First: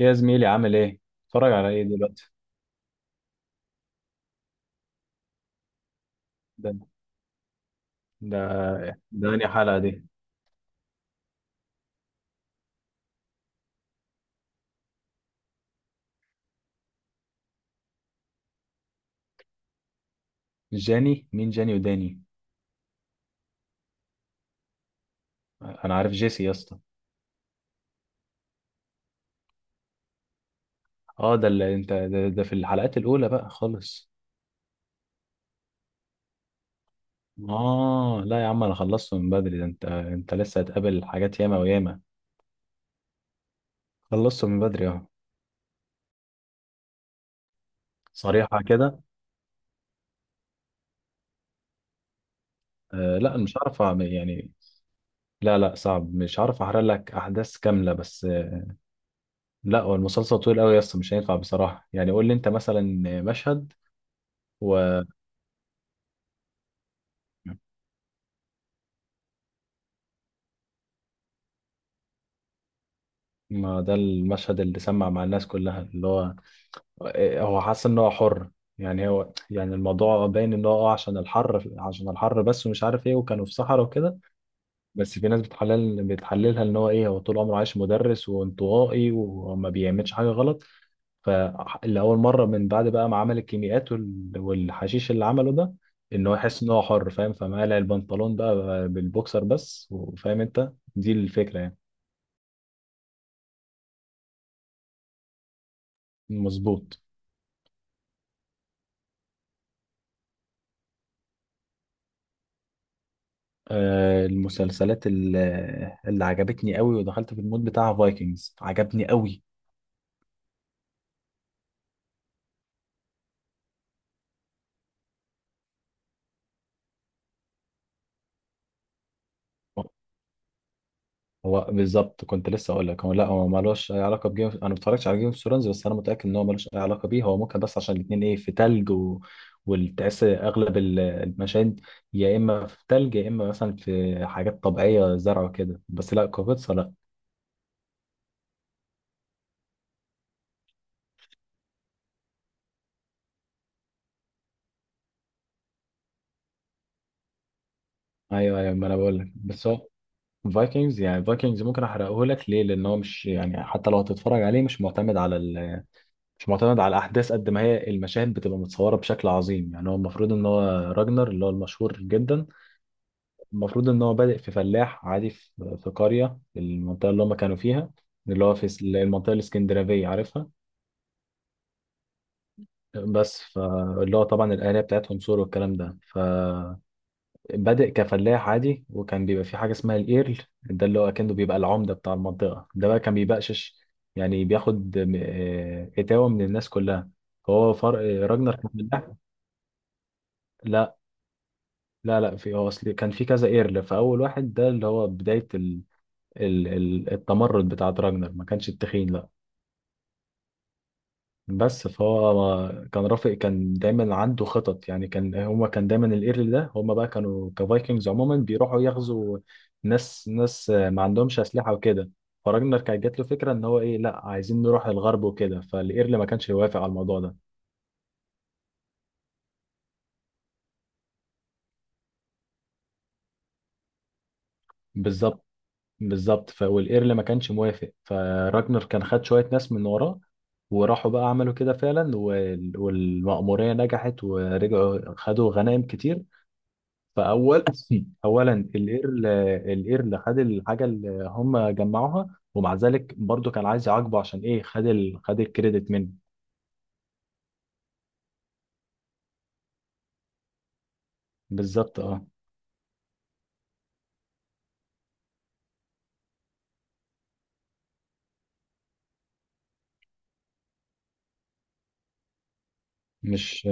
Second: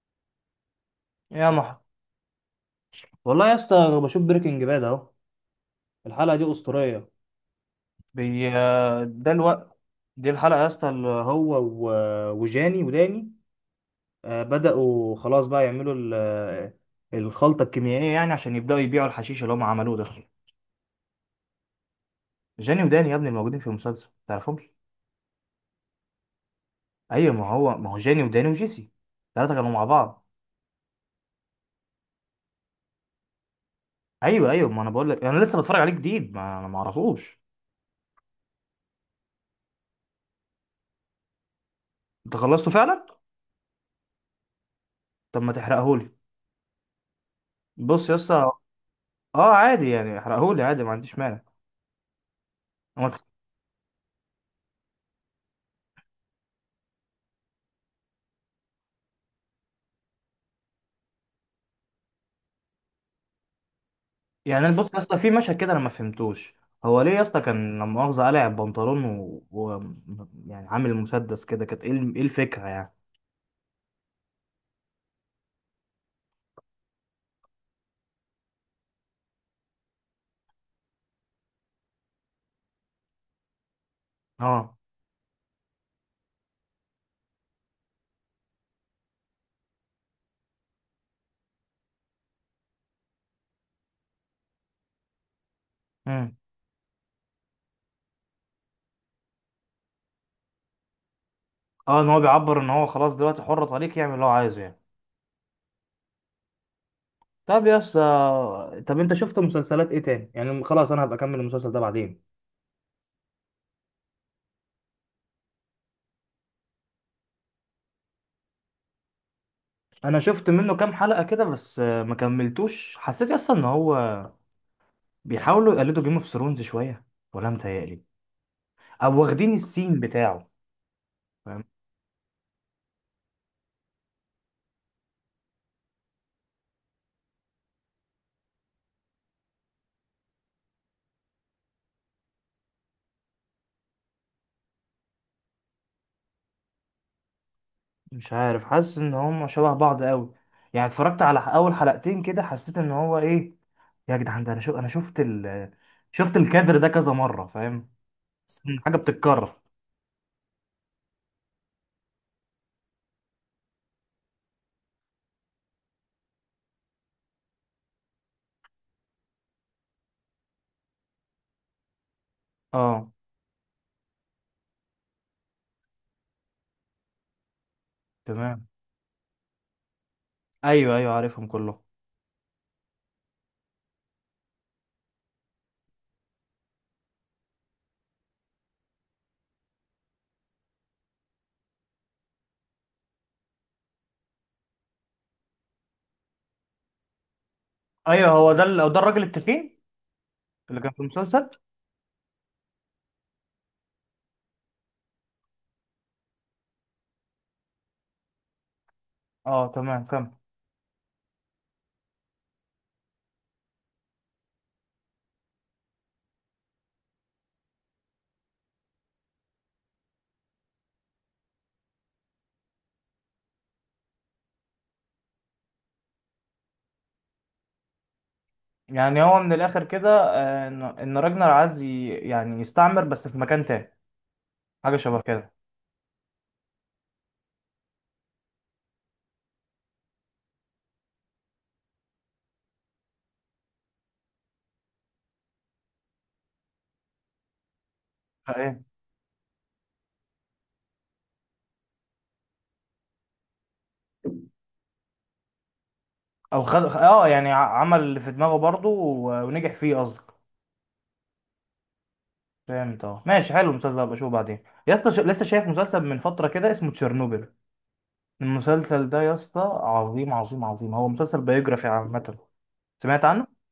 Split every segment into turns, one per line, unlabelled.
يا زميلي عامل ايه؟
يا
اتفرج على
محمد،
ايه دلوقتي؟
والله يا اسطى أنا بشوف بريكنج باد اهو. الحلقه دي
ده
اسطوريه.
ده
بي...
ده
ده
انهي
الوقت.
حلقة دي؟
دي الحلقه يا اسطى اللي هو وجاني وداني. بداوا خلاص بقى يعملوا الخلطه الكيميائيه يعني عشان يبداوا يبيعوا الحشيش اللي هم عملوه ده.
جاني؟ مين جاني وداني؟
جاني وداني يا ابني الموجودين في المسلسل تعرفهمش.
انا عارف جيسي يا اسطى.
ايوه، ما هو جاني وداني وجيسي. الثلاثه كانوا مع بعض.
اه، ده اللي انت ده في الحلقات الأولى بقى خالص.
ايوه ايوه، ما انا بقول لك انا لسه بتفرج عليه جديد ما انا ما اعرفوش.
اه لا يا عم، انا خلصته من بدري، ده انت لسه هتقابل حاجات ياما وياما.
انت خلصته فعلا؟
خلصته من بدري، اه.
طب ما تحرقهولي. بص يا اسطى.
صريحة كده.
اه عادي، يعني احرقهولي عادي ما عنديش مانع. هو
آه
الخ-
لا، مش عارف يعني. لا لا، صعب، مش عارف احرق لك احداث كاملة بس. لا، هو المسلسل طويل قوي يا اسطى، مش هينفع بصراحة، يعني قول لي انت مثلا.
يعني أنا بص يا
مشهد.
اسطى في مشهد كده انا ما فهمتوش. هو ليه يا اسطى كان لما مؤاخذة قلع البنطلون يعني عامل مسدس كده، كانت ايه إيه الفكرة يعني؟
ما ده المشهد اللي سمع مع الناس كلها اللي هو هو حاسس ان هو حر. يعني هو، يعني الموضوع باين ان هو عشان الحر، عشان الحر بس، ومش عارف ايه، وكانوا في صحراء وكده.
اه.
بس في ناس بتحللها ان هو ايه، هو طول عمره عايش مدرس وانطوائي وما بيعملش حاجه غلط. فلأول مره من بعد بقى ما عمل الكيميائيات والحشيش اللي عمله ده، ان هو
امم.
يحس ان هو حر، فاهم، فمقلع البنطلون بقى، بالبوكسر بس، وفاهم انت دي الفكره يعني.
اه، ان هو بيعبر ان هو خلاص دلوقتي حر، طريق يعمل اللي هو عايزه يعني.
مظبوط.
طب يا اسطى، طب انت شفت مسلسلات ايه تاني؟ يعني خلاص انا هبقى اكمل المسلسل ده بعدين.
المسلسلات اللي عجبتني قوي، ودخلت في المود بتاع فايكنجز، عجبني قوي.
انا شفت منه كام حلقة كده بس، ما كملتوش. حسيت يا اسطى ان هو بيحاولوا يقلدوا جيم اوف ثرونز شوية، ولا متهيألي، او واخدين السين بتاعه.
هو
فاهم؟
بالظبط كنت لسه اقول لك، هو لا، هو مالوش اي علاقه بجيم، انا ما اتفرجتش على جيم اوف ثرونز، بس انا متاكد ان هو مالوش اي علاقه بيه. هو ممكن بس عشان الاثنين ايه، في تلج والتعس اغلب المشاهد. يا اما في تلج يا اما مثلا في حاجات طبيعيه زرع وكده، بس لا كوفيتسا لا.
مش عارف، حاسس ان هم شبه بعض قوي. يعني اتفرجت على اول حلقتين كده حسيت ان هو ايه، يا جدعان ده انا شو انا شفت شفت الكادر ده كذا مرة، فاهم؟
ايوه
حاسس
ايوه،
إن
ما انا
حاجة
بقول لك،
بتتكرر.
بس هو فايكنجز، يعني فايكنجز ممكن احرقه لك ليه، لان هو مش يعني، حتى لو هتتفرج عليه مش معتمد على الاحداث قد ما هي المشاهد بتبقى متصوره بشكل عظيم. يعني هو المفروض ان هو راجنر اللي هو المشهور جدا،
اه
المفروض ان هو بادئ في فلاح عادي، في قريه المنطقه اللي هم كانوا فيها. اللي هو في
تمام.
المنطقه الاسكندنافيه عارفها.
ايوه ايوه عارفهم كلهم.
بس فاللي هو طبعا الاهالي بتاعتهم سور والكلام ده، فبادئ كفلاح عادي. وكان بيبقى في حاجه اسمها الايرل، ده اللي هو كأنه بيبقى العمده بتاع المنطقه، ده بقى كان بيبقشش، يعني بياخد اتاوه من الناس كلها. هو فرق
ايوه، هو
راجنر
ده
كان
ده
فلاح.
الراجل التخين اللي كان
لا
في المسلسل.
لا لا، في هو اصل كان في كذا ايرل، فاول واحد ده اللي هو بدايه التمرد بتاع دراجنر، ما كانش التخين لا.
اه تمام، كمل.
بس فهو كان رافق، كان دايما عنده خطط، يعني كان هما، كان دايما الايرل ده هما بقى كانوا كفايكنجز عموما بيروحوا يغزوا ناس ناس ما عندهمش اسلحه وكده. فراجنر كانت جات له فكره ان هو ايه، لا عايزين نروح الغرب وكده، فالايرل ما كانش يوافق على الموضوع ده.
يعني هو من الاخر كده، ان إن راجنر عايز يعني يستعمر بس في مكان تاني، حاجة شبه
بالظبط.
كده.
بالظبط، والايرل ما كانش موافق، فراجنر كان خد شويه ناس من وراه، وراحوا بقى عملوا كده فعلا، والمأمورية نجحت ورجعوا خدوا غنائم كتير. فأول أولا
ايه؟
الإيرل. الإيرل خد الحاجة اللي هم جمعوها، ومع ذلك برضو كان عايز يعاقبه، عشان إيه، خد خد الكريدت منه.
او خد، اه يعني عمل اللي في دماغه برضه ونجح فيه قصدي.
بالظبط، اه.
فهمت. اه ماشي، حلو. المسلسل ده بشوفه بعدين يا اسطى. لسه شايف مسلسل من فتره كده اسمه تشيرنوبل. المسلسل ده يا اسطى عظيم عظيم عظيم. هو مسلسل بيوجرافي عامه. سمعت عنه؟
مش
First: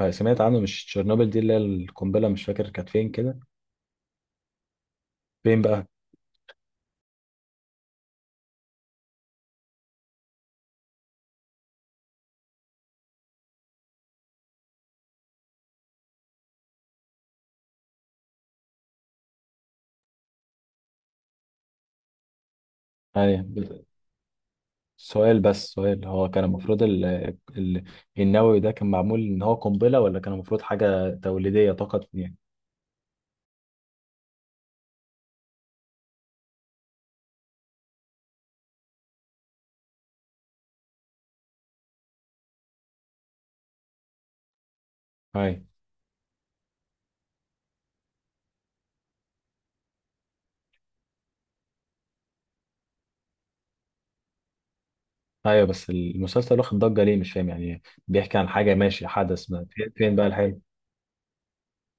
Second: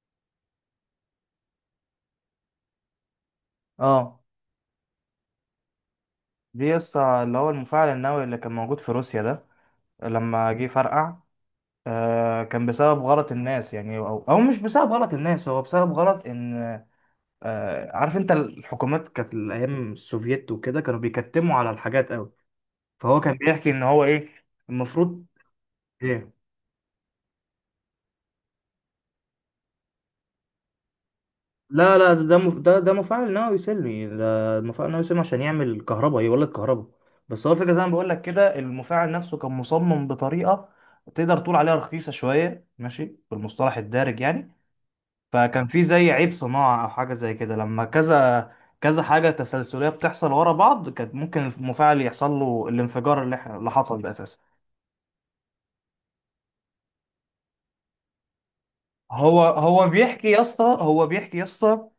آه، سمعت عنه. مش تشيرنوبل دي اللي هي القنبلة، مش فاكر كانت فين كده؟
اه،
فين بقى؟
دي يا اسطى اللي هو المفاعل النووي اللي كان موجود في روسيا ده لما جه فرقع. آه كان بسبب غلط الناس يعني، او او مش بسبب غلط الناس، هو بسبب غلط ان، آه عارف انت الحكومات كانت الايام السوفييت وكده كانوا بيكتموا على الحاجات قوي. فهو كان بيحكي ان
أيوه.
هو ايه، المفروض.
سؤال، بس سؤال،
إيه؟
هو كان المفروض ال... النووي ده كان معمول ان هو قنبلة، ولا كان المفروض حاجة توليدية
لا
فقط
لا، ده
يعني؟
ده مف... ده, ده مفاعل نووي سلمي، ده مفاعل نووي سلمي عشان يعمل كهرباء، يولد كهرباء. بس هو الفكره زي ما بقول لك كده، المفاعل نفسه كان مصمم بطريقه تقدر تقول عليها رخيصه شويه ماشي بالمصطلح الدارج يعني.
ايوه
فكان في زي عيب صناعه او حاجه زي كده، لما كذا كذا حاجه تسلسليه بتحصل ورا بعض كانت ممكن المفاعل يحصل له الانفجار اللي حصل ده اساسا.
ايوه، بس المسلسل واخد ضجة ليه، مش فاهم يعني، بيحكي عن حاجة ماشي،
هو
حدث ما،
هو
فين فين بقى
بيحكي يا
الحلو؟
اسطى هو بيحكي يا اسطى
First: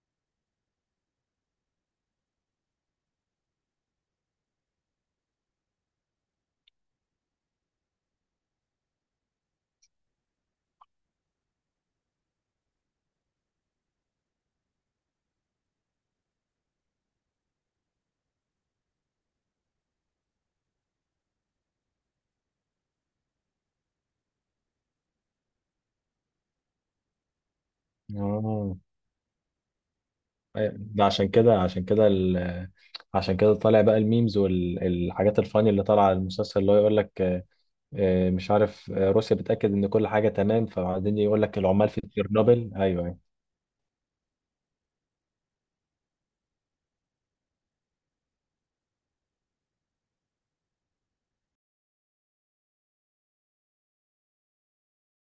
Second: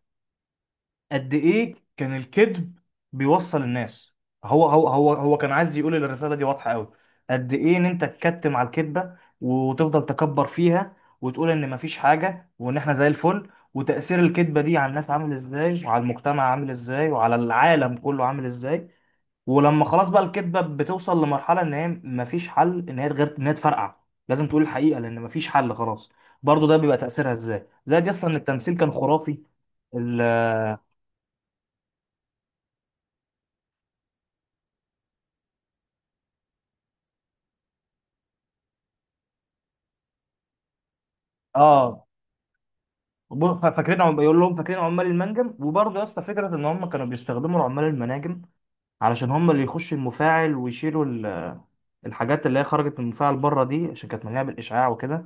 قد ايه كان الكذب بيوصل الناس. هو كان عايز يقول إن الرساله دي واضحه قوي، قد ايه ان انت تكتم على الكذبه وتفضل تكبر فيها وتقول ان مفيش حاجه وان احنا زي الفل، وتاثير الكذبه دي على الناس عامل ازاي وعلى المجتمع عامل ازاي وعلى العالم كله عامل ازاي. ولما خلاص بقى الكذبه بتوصل لمرحله ان هي مفيش حل ان هي غير ان هي تفرقع، لازم تقول الحقيقه لان مفيش حل خلاص. برضو ده بيبقى تاثيرها ازاي، زائد اصلا ان التمثيل
اه.
كان خرافي.
أيوة،
ال-
ده عشان كده، عشان كده عشان كده طالع بقى الميمز والحاجات الفاني اللي طالعه على المسلسل، اللي هو يقول لك مش عارف، روسيا بتأكد ان كل حاجة تمام، فبعدين يقول لك العمال في
اه
تشيرنوبل ايوه أيوه.
بيقول لهم فاكرين عمال المنجم. وبرضه يا اسطى فكره ان هم كانوا بيستخدموا العمال المناجم علشان هم اللي يخشوا المفاعل ويشيلوا الحاجات اللي هي خرجت من المفاعل بره دي عشان كانت مليانه بالاشعاع وكده.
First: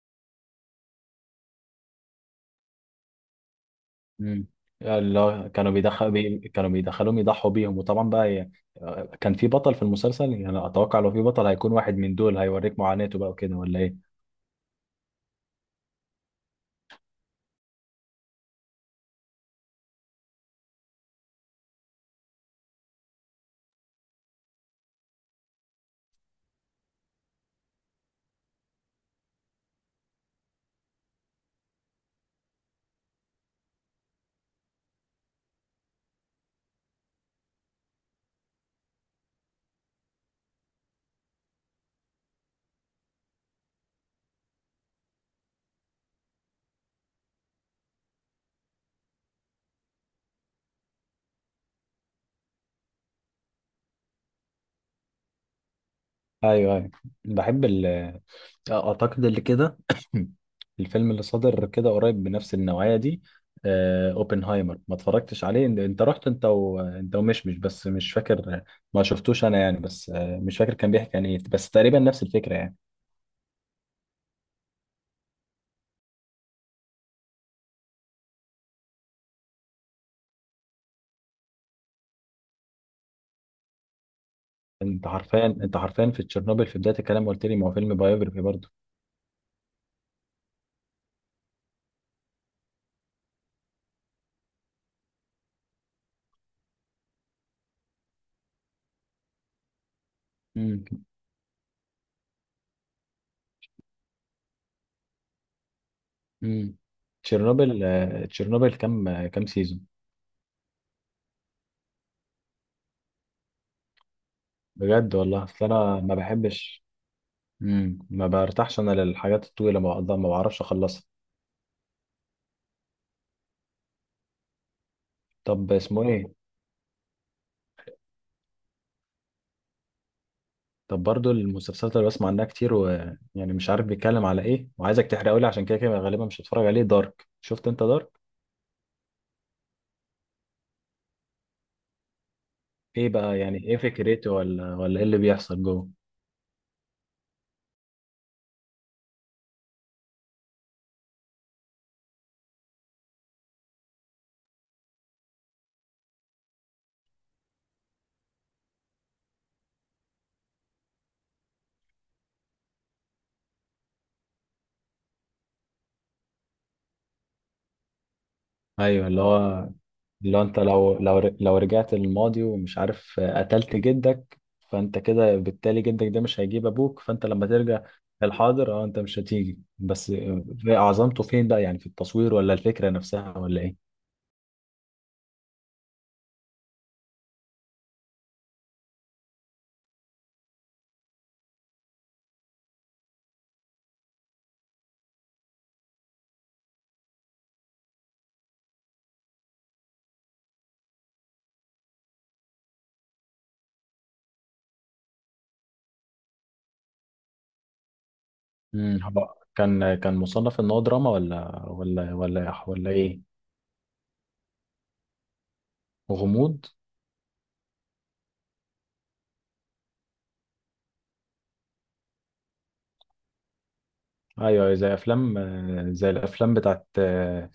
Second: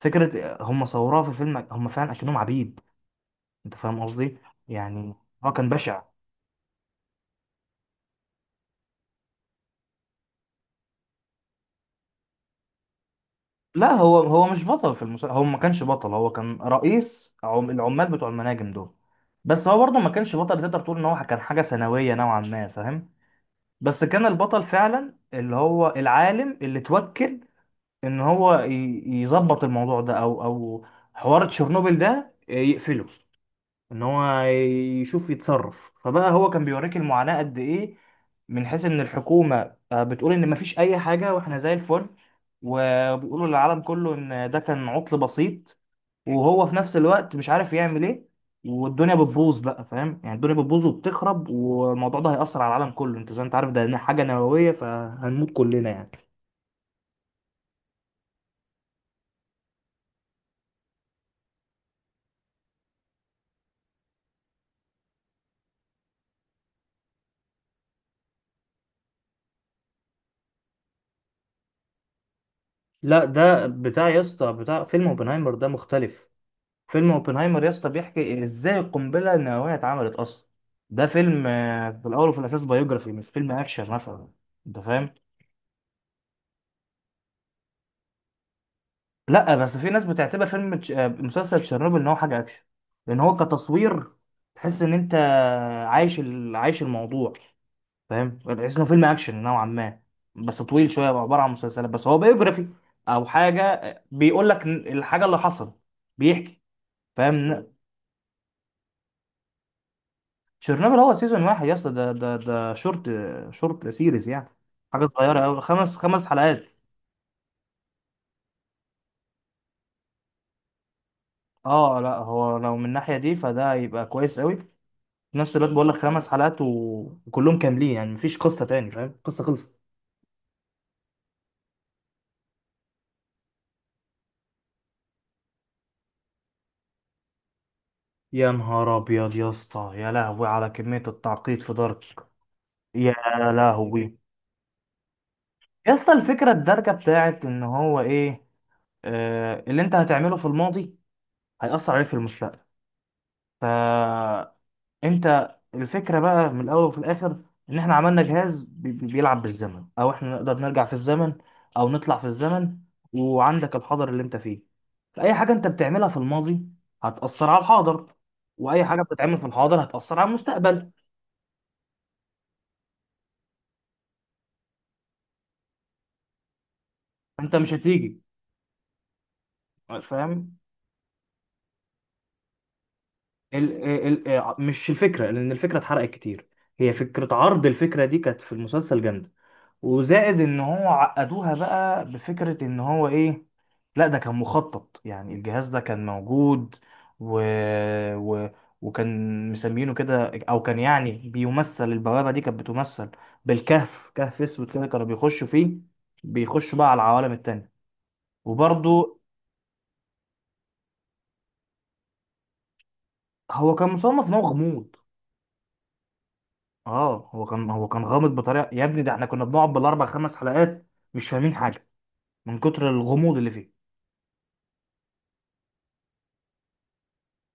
فكره هم صوروها في الفيلم هم فعلا اكنهم عبيد، انت فاهم قصدي
مم.
يعني.
اللي هو
هو كان
كانوا
بشع.
كانوا بيدخلوهم يضحوا بيهم، وطبعا بقى كان في بطل في المسلسل يعني. اتوقع لو في بطل هيكون واحد من دول، هيوريك معاناته بقى وكده، ولا
لا
ايه؟
هو هو مش بطل في المسلسل، هو ما كانش بطل، هو كان رئيس العمال بتوع المناجم دول. بس هو برضه ما كانش بطل، تقدر تقول ان هو كان حاجه ثانويه نوعا ما، فاهم. بس كان البطل فعلا اللي هو العالم اللي توكل ان هو يظبط الموضوع ده، او او حوار تشيرنوبل ده يقفله، ان هو يشوف يتصرف. فبقى هو كان بيوريك المعاناة قد ايه، من حيث ان الحكومة بتقول ان مفيش اي حاجة واحنا زي الفل وبيقولوا للعالم كله ان ده كان عطل بسيط، وهو في نفس الوقت مش عارف يعمل ايه والدنيا بتبوظ بقى. فاهم يعني، الدنيا بتبوظ وبتخرب والموضوع ده هيأثر على العالم كله، انت زي ما انت عارف ده حاجة نووية فهنموت كلنا يعني.
ايوه ايوه. بحب اعتقد اللي كده. الفيلم اللي صدر كده قريب بنفس النوعية دي، اوبنهايمر، ما اتفرجتش عليه. انت رحت انت ومشمش، بس مش فاكر، ما شفتوش انا يعني. بس مش فاكر كان بيحكي عن ايه، بس تقريبا نفس الفكرة يعني.
لا ده بتاع يا اسطى، بتاع فيلم اوبنهايمر ده مختلف. فيلم اوبنهايمر يا اسطى بيحكي ازاي القنبله النوويه اتعملت اصلا. ده فيلم في الاول وفي الاساس بايوجرافي، مش فيلم اكشن مثلا، انت
انت
فاهم.
حرفيا انت حرفيا في تشيرنوبل في بدايه الكلام قلت لي ما هو فيلم بايوجرافي برضه.
لا بس في ناس بتعتبر فيلم تش- آه، مسلسل تشيرنوبل ان هو حاجه اكشن، لان هو كتصوير تحس ان انت عايش الموضوع، فاهم. تحس انه فيلم اكشن نوعا ما، بس
امم.
طويل شويه عباره عن مسلسلات، بس هو بايوجرافي. او حاجه بيقول لك الحاجه اللي حصلت، بيحكي،
امم.
فاهم.
تشيرنوبل كام سيزون؟
تشيرنوبل هو سيزون واحد يا اسطى، ده شورت، شورت سيريز يعني. حاجه
بجد
صغيره
والله؟
قوي،
اصل
خمس
انا ما
خمس حلقات.
بحبش. مم. ما برتاحش انا للحاجات الطويله، ما بعرفش اخلصها.
اه لا هو لو من الناحيه دي فده يبقى كويس قوي، في نفس الوقت
طب
بقول لك
اسمه
خمس
ايه؟
حلقات وكلهم كاملين يعني مفيش قصه تاني، فاهم، قصه خلصت.
طب برضو المسلسلات اللي بسمع عنها كتير، ويعني مش عارف بيتكلم على ايه، وعايزك تحرقه لي عشان كده كده غالبا مش هتفرج عليه. دارك، شفت انت دارك؟
يا نهار ابيض يا اسطى، يا لهوي على كميه التعقيد في دارك.
ايه
يا
بقى يعني؟ ايه
لهوي.
فكرته ولا ايه اللي بيحصل جوه؟
يا اسطى الفكره الدارجه بتاعت ان هو ايه، آه اللي انت هتعمله في الماضي هيأثر عليك في المستقبل. ف انت الفكره بقى من الاول وفي الاخر ان احنا عملنا جهاز بيلعب بالزمن او احنا نقدر نرجع في الزمن او نطلع في الزمن، وعندك الحاضر اللي انت فيه. فاي حاجه انت بتعملها في الماضي هتاثر على الحاضر، واي حاجه
ايوه، اللي
بتتعمل في
هو
الحاضر هتاثر على
لو انت
المستقبل.
لو لو لو رجعت للماضي ومش عارف قتلت جدك، فانت كده بالتالي جدك ده مش هيجيب ابوك، فانت لما
انت مش
ترجع
هتيجي،
للحاضر، اه، انت مش هتيجي بس.
فاهم.
في عظمته فين بقى؟ يعني في التصوير، ولا الفكرة نفسها، ولا
ال
ايه؟
ال ال آه، مش الفكره لان الفكره اتحرقت كتير، هي فكره عرض الفكره دي كانت في المسلسل جامده. وزائد ان هو عقدوها بقى بفكرة ان هو ايه، لا ده كان مخطط، يعني الجهاز ده كان موجود و... و... وكان مسمينه كده، او كان يعني بيمثل، البوابة دي كانت بتمثل بالكهف، كهف اسود كده كانوا بيخشوا فيه، بيخشوا بقى على العوالم التانية.
امم.
وبرضو،
هو كان مصنف ان هو دراما ولا ايه؟
هو كان مصنف ان هو غموض.
غموض.
اه هو كان هو كان غامض بطريقة يا ابني ده احنا كنا بنقعد بالاربع خمس حلقات مش فاهمين حاجة من كتر الغموض اللي فيه.
ايوه، زي افلام، زي الافلام بتاعت،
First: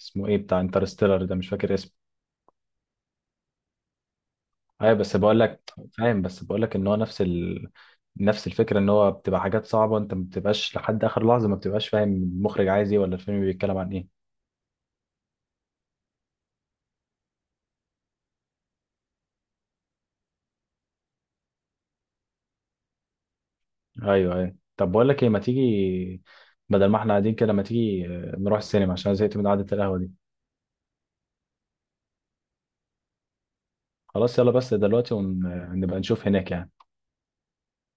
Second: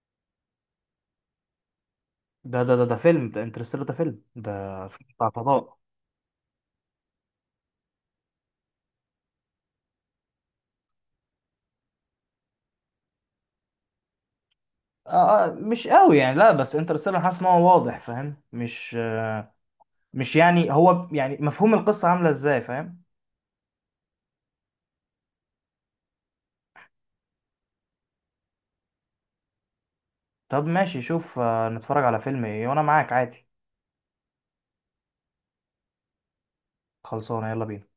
اسمه ايه، بتاع انترستيلر ده مش فاكر اسمه.
ده فيلم ده انترستيلر، ده فيلم، ده
ايوه،
فيلم
بس
بتاع
بقول لك
فضاء.
فاهم، بس بقول لك ان هو نفس نفس الفكره، ان هو بتبقى حاجات صعبه، انت ما بتبقاش لحد اخر لحظه ما بتبقاش فاهم المخرج عايز ايه، ولا الفيلم بيتكلم عن ايه.
مش قوي يعني، لا بس انترستيلر حاسس ان هو واضح، فاهم، مش آه، مش يعني هو يعني مفهوم القصة عاملة ازاي، فاهم.
ايوه ايوه. طب بقول لك ايه، ما تيجي، بدل ما احنا قاعدين كده، ما تيجي نروح السينما، عشان أنا زهقت من قعده القهوه دي.
طب ماشي، شوف نتفرج على فيلم ايه وانا معاك عادي.
خلاص، يلا بس دلوقتي، ونبقى نشوف هناك يعني.
خلصانة يلا بينا.